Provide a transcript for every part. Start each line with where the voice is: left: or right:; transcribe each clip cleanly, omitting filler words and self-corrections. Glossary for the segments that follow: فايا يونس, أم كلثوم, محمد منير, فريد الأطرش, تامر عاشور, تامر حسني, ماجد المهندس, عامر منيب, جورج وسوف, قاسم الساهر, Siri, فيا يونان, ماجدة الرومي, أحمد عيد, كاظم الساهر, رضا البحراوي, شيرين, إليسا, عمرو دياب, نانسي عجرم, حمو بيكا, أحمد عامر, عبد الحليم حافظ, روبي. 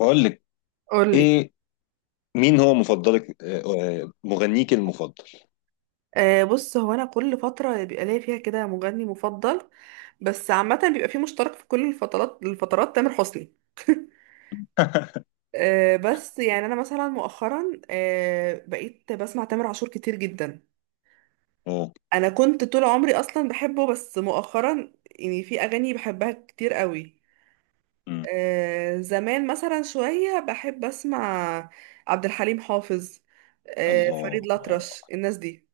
left: بقول لك
right: قولي.
left: ايه؟ مين هو مفضلك آه، آه، مغنيك المفضل؟
right: آه بص، هو انا كل فتره بيبقى ليا فيها كده مغني مفضل، بس عامه بيبقى فيه مشترك في كل الفترات تامر حسني. آه بس يعني انا مثلا مؤخرا آه بقيت بسمع تامر عاشور كتير جدا.
left: اوه.
right: انا كنت طول عمري اصلا بحبه بس مؤخرا يعني في اغاني بحبها كتير قوي.
left: أمم.
right: آه زمان مثلا شويه بحب اسمع عبد الحليم حافظ، آه
left: الله
right: فريد الأطرش، الناس دي.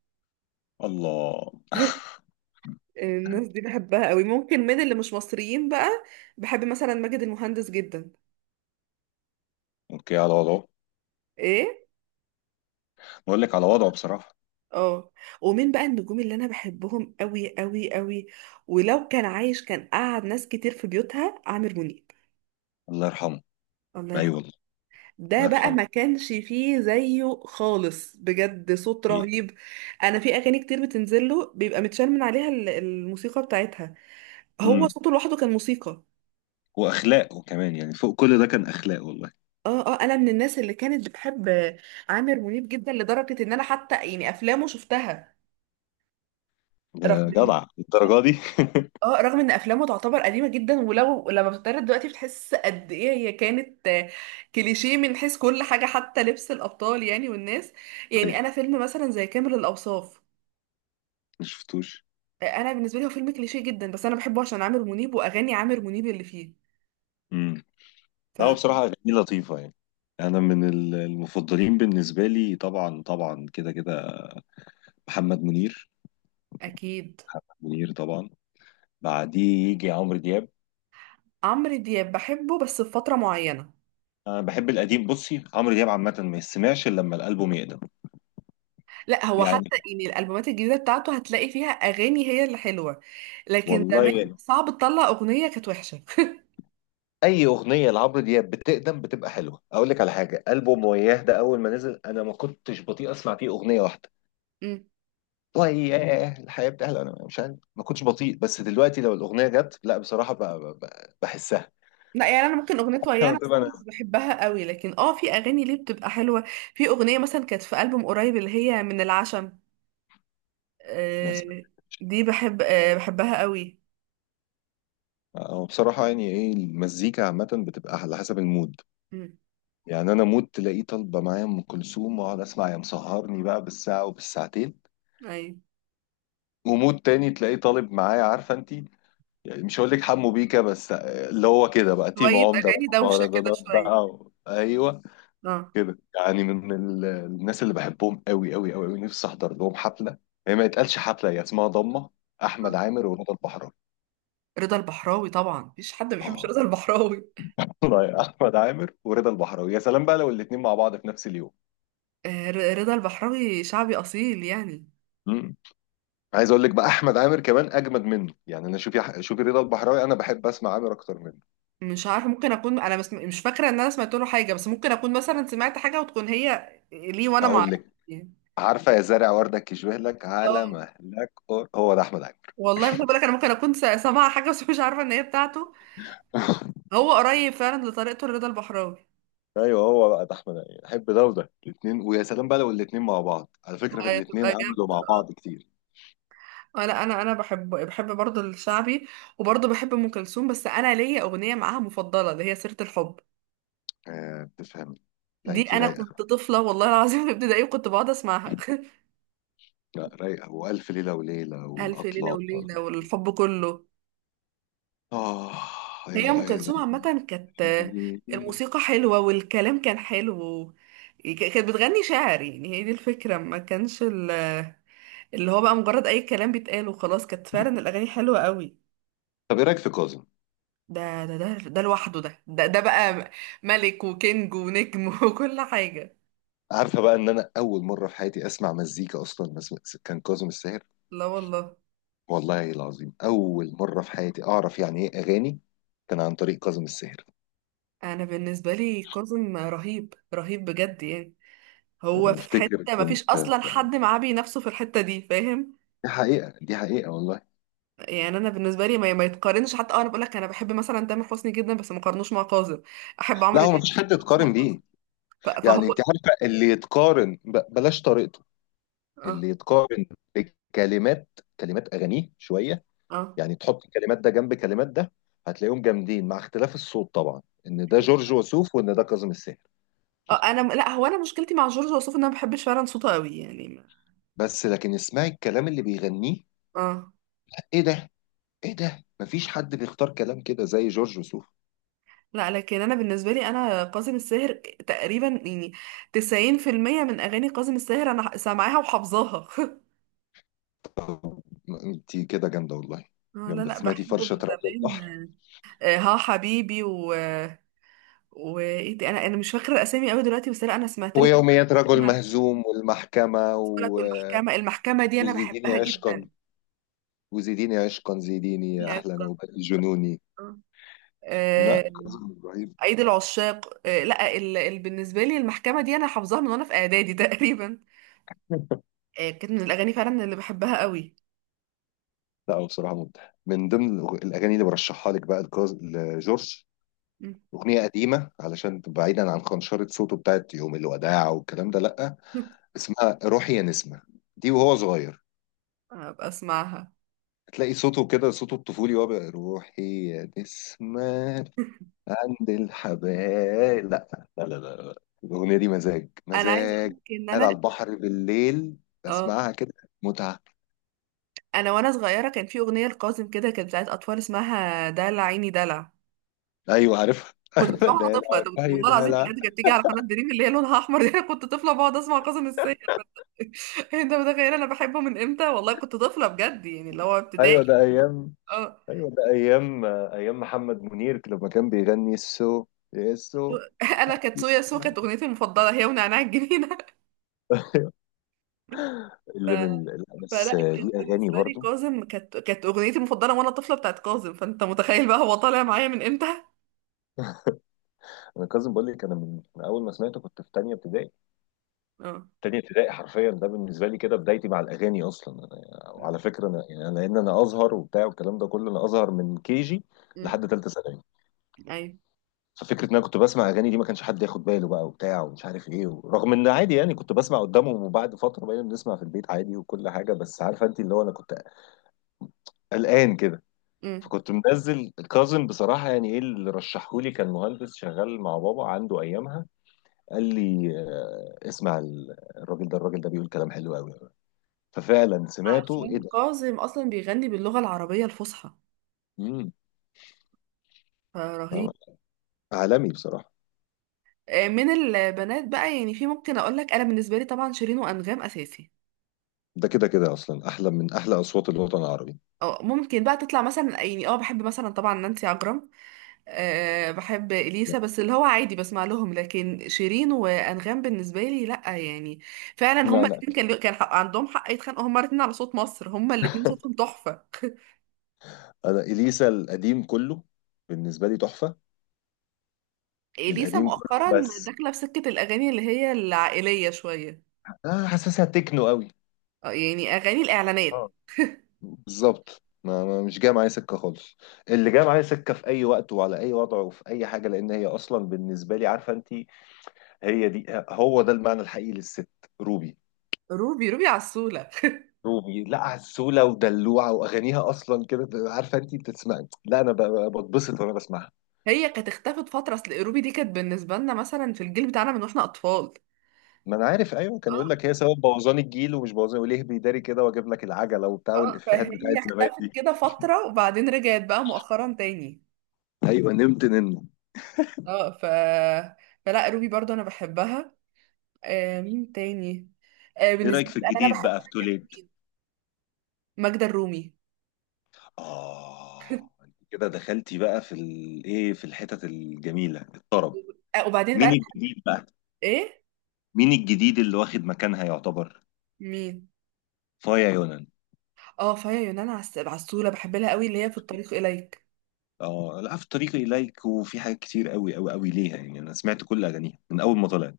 left: الله.
right: الناس دي بحبها قوي. ممكن من اللي مش مصريين بقى، بحب مثلا ماجد المهندس جدا.
left: اوكي على وضعه.
right: ايه،
left: بقول لك على وضعه بصراحة.
right: اه، ومين بقى النجوم اللي انا بحبهم قوي قوي قوي، ولو كان عايش كان قعد ناس كتير في بيوتها، عامر منيب.
left: الله يرحمه.
right: الله
left: ايوه
right: يرحمه.
left: والله. الله
right: ده بقى
left: يرحمه.
right: ما كانش فيه زيه خالص، بجد صوت
left: إيه.
right: رهيب. انا في اغاني كتير بتنزل له بيبقى متشال من عليها الموسيقى بتاعتها. هو
left: امم.
right: صوته لوحده كان موسيقى.
left: واخلاقه كمان، يعني فوق كل ده كان اخلاق والله.
right: اه اه، انا من الناس اللي كانت بتحب عامر منيب جدا، لدرجه ان انا حتى يعني افلامه شفتها.
left: يا
right: رغم إن-
left: جدع، الدرجة دي؟
right: اه، رغم ان افلامه تعتبر قديمه جدا، ولو لما بتتعرض دلوقتي بتحس قد ايه هي كانت آه، كليشيه من حيث كل حاجه، حتى لبس الابطال يعني والناس. يعني
left: صحيح.
right: انا فيلم مثلا زي كامل الاوصاف،
left: ما شفتوش.
right: آه، انا بالنسبه لي هو فيلم كليشيه جدا، بس انا بحبه عشان عامر منيب واغاني عامر منيب اللي فيه.
left: امم. لا، هو بصراحة اغانيه لطيفة يعني. انا من المفضلين بالنسبة لي طبعا طبعا، كده كده محمد منير.
right: فاكيد.
left: منير طبعا، بعديه يجي عمرو دياب.
right: عمرو دياب بحبه بس في فتره معينه.
left: انا بحب القديم. بصي، عمرو دياب عامه ما يسمعش الا لما الالبوم يقدم.
right: لا هو
left: يعني
right: حتى يعني الالبومات الجديده بتاعته هتلاقي فيها اغاني هي اللي حلوه، لكن زمان
left: والله
right: صعب تطلع اغنيه كانت وحشه.
left: اي اغنيه لعمرو دياب بتقدم بتبقى حلوه. اقول لك على حاجه، البوم وياه ده اول ما نزل انا ما كنتش بطيء اسمع فيه اغنيه واحده.
right: امم.
left: وياه، الحياه بتحلى، انا مش عارف، ما كنتش بطيء. بس دلوقتي لو الاغنيه جت لا بصراحه بحسها.
right: لا يعني انا ممكن اغنيه ويانا بصراحه
left: طبعا
right: مش بحبها قوي، لكن اه في اغاني ليه بتبقى حلوه. في اغنيه مثلا كانت في البوم قريب اللي هي من العشم.
left: مثلا.
right: آه. دي بحب، آه بحبها قوي.
left: أو بصراحه يعني ايه، المزيكا عامه بتبقى على حسب المود.
right: امم.
left: يعني انا مود تلاقيه طالبه معايا ام كلثوم، واقعد اسمع يا مسهرني بقى بالساعه وبالساعتين.
right: ايوه.
left: ومود تاني تلاقيه طالب معايا، عارفه انت، يعني مش هقول لك حمو بيكا، بس اللي هو كده بقى تيم
right: شويه
left: عمده
right: اغاني
left: بقى،
right: دوشه كده
left: مهرجانات
right: شويه.
left: بقى ايوه،
right: اه.
left: كده يعني. من الناس اللي بحبهم قوي قوي قوي قوي، نفسي احضر لهم حفله. هي ما يتقالش حفله، هي اسمها ضمه. احمد
right: آه.
left: عامر ورضا البحراوي.
right: رضا البحراوي طبعا مفيش حد ما بيحبش
left: اه.
right: رضا البحراوي.
left: والله يا احمد عامر ورضا البحراوي، يا سلام بقى لو الاثنين مع بعض في نفس اليوم.
right: رضا البحراوي شعبي اصيل يعني.
left: مم. عايز اقول لك بقى، احمد عامر كمان اجمد منه يعني. انا شوفي شوفي رضا البحراوي، انا بحب اسمع عامر اكتر منه.
right: مش عارفه، ممكن اكون انا بس مش فاكره ان انا سمعت له حاجه، بس ممكن اكون مثلا سمعت حاجه وتكون هي ليه وانا ما
left: اقول
right: اعرفش
left: لك،
right: يعني.
left: عارفة يا زارع وردك يشبه لك على
right: اه
left: مهلك هو ده أحمد عيد.
right: والله خد بالك، انا ممكن اكون سامعه حاجه بس مش عارفه ان هي بتاعته. هو قريب فعلا لطريقته لرضا البحراوي.
left: ايوه، هو بقى ده احمد عيد، احب ده وده الاثنين، ويا سلام بقى لو الاثنين مع بعض. على فكرة، الاثنين
right: هتبقى
left: عملوا
right: جامده.
left: مع بعض كتير.
right: انا بحب برضه الشعبي، وبرضه بحب ام كلثوم. بس انا ليا اغنيه معاها مفضله اللي هي سيره الحب.
left: آه، بتفهم. لا،
right: دي
left: انتي
right: انا كنت
left: رايقة.
right: طفله والله العظيم في ابتدائي وكنت بقعد اسمعها.
left: لا رايقة، وألف ليلة وليلة
right: الف ليله
left: والأطلال.
right: وليله والحب كله.
left: آه. أي
right: هي ام
left: والله.
right: كلثوم
left: لا،
right: عامه كانت
left: في-
right: الموسيقى حلوه والكلام كان حلو. كانت بتغني شعر، يعني هي دي الفكره، ما كانش اللي هو بقى مجرد اي كلام بيتقال وخلاص، كانت فعلا الاغاني حلوه قوي.
left: طب إيه رأيك في كاظم؟
right: ده ده ده ده لوحده، ده ده ده بقى ملك وكينج ونجم وكل حاجه.
left: عارفة بقى إن أنا أول مرة في حياتي أسمع مزيكا أصلا بس كان كاظم الساهر.
right: لا والله.
left: والله العظيم أول مرة في حياتي أعرف يعني إيه أغاني، كان عن طريق كاظم الساهر.
right: انا بالنسبه لي كاظم رهيب رهيب بجد يعني. هو
left: أنا
right: في
left: أفتكر
right: حته ما فيش
left: كنت،
right: اصلا حد معاه بينافسه في الحته دي، فاهم.
left: دي حقيقة، دي حقيقة والله.
right: يعني انا بالنسبه لي ما يتقارنش حتى. اه انا بقول لك انا بحب مثلا تامر حسني جدا بس ما قارنوش مع كاظم، احب
left: لا
right: عمرو
left: هو
right: دياب
left: مفيش
right: بس ما
left: حد
right: قارنوش
left: يتقارن
right: مع كاظم.
left: بيه.
right: فهو
left: يعني أنت عارفة، اللي يتقارن بلاش طريقته،
right: اه
left: اللي يتقارن بكلمات، كلمات أغانيه شوية.
right: اه
left: يعني تحط كلمات ده جنب كلمات ده، هتلاقيهم جامدين مع اختلاف الصوت طبعا، إن ده جورج وسوف وإن ده كاظم الساهر.
right: اه انا لا، هو انا مشكلتي مع جورج وسوف ان انا ما بحبش فعلا صوته قوي يعني
left: بس لكن اسمعي الكلام اللي بيغنيه،
right: اه.
left: إيه ده، إيه ده! مفيش حد بيختار كلام كده زي جورج وسوف.
right: لا لكن انا بالنسبه لي انا كاظم الساهر تقريبا يعني 90% من اغاني كاظم الساهر انا سامعاها وحافظاها.
left: طب، انت كده جامده والله.
right: اه لا
left: جامده،
right: لا،
left: سمعتي
right: بحبه
left: فرشه
right: من
left: رجل البحر،
right: زمان. آه، آه، ها حبيبي، و وايه تاني؟ انا انا مش فاكره الاسامي قوي دلوقتي، بس لا انا سمعت له.
left: ويوميات رجل مهزوم، والمحكمه
right: لك المحكمة دي أنا
left: وزيديني
right: بحبها جدا.
left: عشقا. وزيديني عشقا، زيديني يا
right: هي
left: احلى
right: كانت-
left: نوبه جنوني. لا،
right: آه،
left: كاظم ابراهيم،
right: عيد العشاق، آه، لا بالنسبة لي المحكمة دي أنا حافظاها من وأنا في إعدادي تقريبا. آه، كانت من الأغاني فعلا اللي بحبها قوي.
left: لا. هو بصراحه مبدع. من ضمن الاغاني اللي برشحها لك بقى لجورج،
right: مم.
left: اغنيه قديمه علشان تبقى بعيدا عن خنشره صوته بتاعت يوم الوداع والكلام ده، لا. اسمها روحي يا نسمه، دي وهو صغير.
right: هبقى أسمعها.
left: هتلاقي صوته كده، صوته الطفولي، وهو بقى روحي يا نسمة عند الحبايب. لا لا لا لا لا. الأغنية دي مزاج
right: أنا عايزة
left: مزاج.
right: أقولك إن
left: قاعد
right: أنا
left: على البحر بالليل
right: اه
left: بسمعها كده، متعة.
right: أنا وأنا صغيرة كان في أغنية لقاسم كده كانت بتاعت أطفال، اسمها دلع عيني دلع.
left: أيوة عارفها.
right: كنت بسمعها وأنا
left: ده لا.
right: طفلة، ده
left: أيوة
right: والله
left: ده،
right: العظيم بجد،
left: لا.
right: كانت بتيجي على قناة دريم اللي هي لونها أحمر دي. أنا كنت طفلة بقعد أسمع قاسم الساهر. انت متخيل انا بحبه من امتى، والله كنت طفله بجد يعني اللي هو
left: أيوة
right: ابتدائي.
left: ده أيام.
right: اه.
left: أيوة ده أيام، أيام محمد منير لما كان بيغني السو، السو.
right: انا كانت سويا سو كانت اغنيتي المفضله، هي ونعناع الجنينه.
left: أيوة.
right: ف...
left: اللي من لا، بس
right: فلا كان
left: ليه أغاني
right: بالنسبه لي
left: برضه.
right: كاظم، كانت اغنيتي المفضله وانا طفله بتاعت كاظم، فانت متخيل بقى هو طالع معايا من امتى.
left: أنا كاظم بقول لك، أنا من أول ما سمعته كنت في تانية ابتدائي،
right: اه.
left: تاني ابتدائي حرفيا. ده بالنسبه لي كده بدايتي مع الاغاني اصلا. انا، وعلى فكره، انا يعني انا ان انا ازهر وبتاع والكلام ده كله. انا ازهر من كي جي
right: امم.
left: لحد ثالثه ثانوي.
right: ايوه.
left: ففكره ان انا كنت بسمع اغاني دي ما كانش حد ياخد باله بقى وبتاع ومش عارف ايه. رغم ان عادي يعني كنت بسمع قدامهم، وبعد فتره بقينا بنسمع في البيت عادي وكل حاجه. بس عارفه انت، اللي هو انا كنت قلقان كده،
right: امم.
left: فكنت منزل كاظم بصراحه. يعني ايه اللي رشحهولي؟ كان مهندس شغال مع بابا عنده ايامها، قال لي اسمع الراجل ده بيقول كلام حلو قوي. ففعلا سمعته، ايه
right: عشان
left: ده!
right: كاظم اصلا بيغني باللغه العربيه الفصحى،
left: امم. فاهم؟
right: فرهيب.
left: عالمي بصراحه.
right: آه، من البنات بقى يعني، في ممكن اقول لك انا بالنسبه لي طبعا شيرين وانغام اساسي.
left: ده كده كده اصلا، احلى من احلى اصوات الوطن العربي.
right: اه ممكن بقى تطلع مثلا يعني اه بحب مثلا طبعا نانسي عجرم، أه بحب
left: لا
right: اليسا، بس اللي هو عادي بسمع لهم. لكن شيرين وانغام بالنسبه لي لا يعني، فعلا
left: لا
right: هما
left: لا.
right: الاثنين كان كان حق عندهم، حق يتخانقوا هما الاثنين على صوت مصر، هما الاثنين صوتهم تحفه.
left: انا اليسا القديم كله بالنسبه لي تحفه.
right: اليسا
left: القديم كله
right: مؤخرا
left: بس،
right: داخله في سكه الاغاني اللي هي العائليه شويه،
left: آه، حاسسها تكنو قوي.
right: اه يعني اغاني الاعلانات.
left: اه، بالظبط. مش جايه معايا سكه خالص. اللي جايه معايا سكه في اي وقت وعلى اي وضع وفي اي حاجه، لان هي اصلا بالنسبه لي، عارفه انت، هي دي هو ده المعنى الحقيقي للست، روبي.
right: روبي. روبي عسوله.
left: روبي لا، عسولة ودلوعة، وأغانيها أصلا كده بتبقى، عارفة أنت بتسمعي، لا أنا بتبسط وأنا بسمعها.
right: هي كانت اختفت فتره، اصل روبي دي كانت بالنسبه لنا مثلا في الجيل بتاعنا من واحنا اطفال.
left: ما أنا عارف. أيوه، كان يقول
right: آه.
left: لك هي سبب بوظان الجيل، ومش بوظان وليه بيداري كده وأجيب لك العجلة وبتاع،
right: اه،
left: والإفيهات بتاعت
right: فهي
left: زمان
right: اختفت
left: دي.
right: كده فترة وبعدين رجعت بقى مؤخرا تاني.
left: أيوه، نمت نمت.
right: اه، ف فلا روبي برضو انا بحبها. آه مين تاني، آه
left: إيه رأيك
right: بالنسبة لي
left: في
right: بقى انا
left: الجديد بقى في
right: بحبها كمان،
left: توليت؟
right: مين؟ ماجدة الرومي.
left: آه، أنت كده دخلتي بقى في الإيه، في الحتت الجميلة، الطرب.
right: آه وبعدين بقى
left: مين
right: أنا بحب-
left: الجديد بقى؟
right: ايه
left: مين الجديد اللي واخد مكانها يعتبر؟
right: مين؟
left: فايا يونس.
right: اه فيا يونان عسولة، بحب لها قوي، اللي هي في الطريق اليك.
left: اه لا، في طريقي اليك، وفي حاجات كتير قوي قوي قوي ليها يعني. انا سمعت كل اغانيها من اول ما طلعت،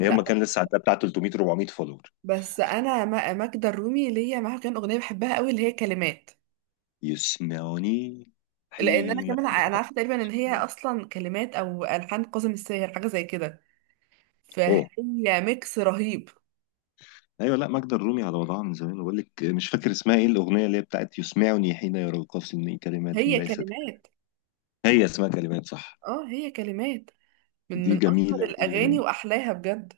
left: هي
right: لا
left: اما كان لسه عندها بتاع 300 400 فولور.
right: بس انا ماجدة الرومي ليا معاها كان اغنية بحبها قوي اللي هي كلمات.
left: يسمعوني،
right: لان انا
left: حين
right: كمان انا
left: يقع-
right: عارفة تقريبا ان هي اصلا كلمات او الحان كاظم الساهر حاجة زي كده،
left: اوه.
right: فهي ميكس رهيب.
left: ايوه، لا، ماجدة الرومي على وضعها من زمان. بقول لك مش فاكر اسمها ايه الاغنيه، اللي هي بتاعت يسمعني حين يرقصني، كلمات
right: هي
left: ليست.
right: كلمات،
left: هي اسمها كلمات، صح؟
right: اه هي كلمات، من
left: دي
right: من اشهر
left: جميله جميله
right: الاغاني
left: جميله.
right: واحلاها بجد.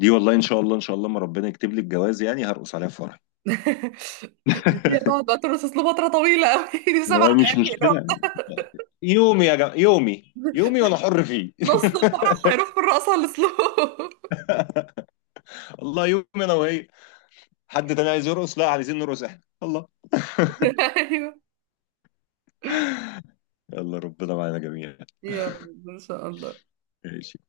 left: دي والله ان شاء الله، ان شاء الله ما ربنا يكتب لي الجواز، يعني هرقص عليها في فرح.
right: دي هتقعد بقى ترقص اسلوب فتره طويله قوي. دي سبع
left: هو مش
right: دقايق اللي هو،
left: مشكلة. يومي يا جماعة، يومي يومي وانا حر فيه.
right: نص الفرح هيروح في الرقصه على الاسلوب.
left: الله يومي انا وهي. حد تاني عايز يرقص؟ لا، عايزين نرقص احنا، الله.
right: ايوه.
left: يلا، ربنا معانا جميعا.
right: يا رب ان شاء الله.
left: ماشي.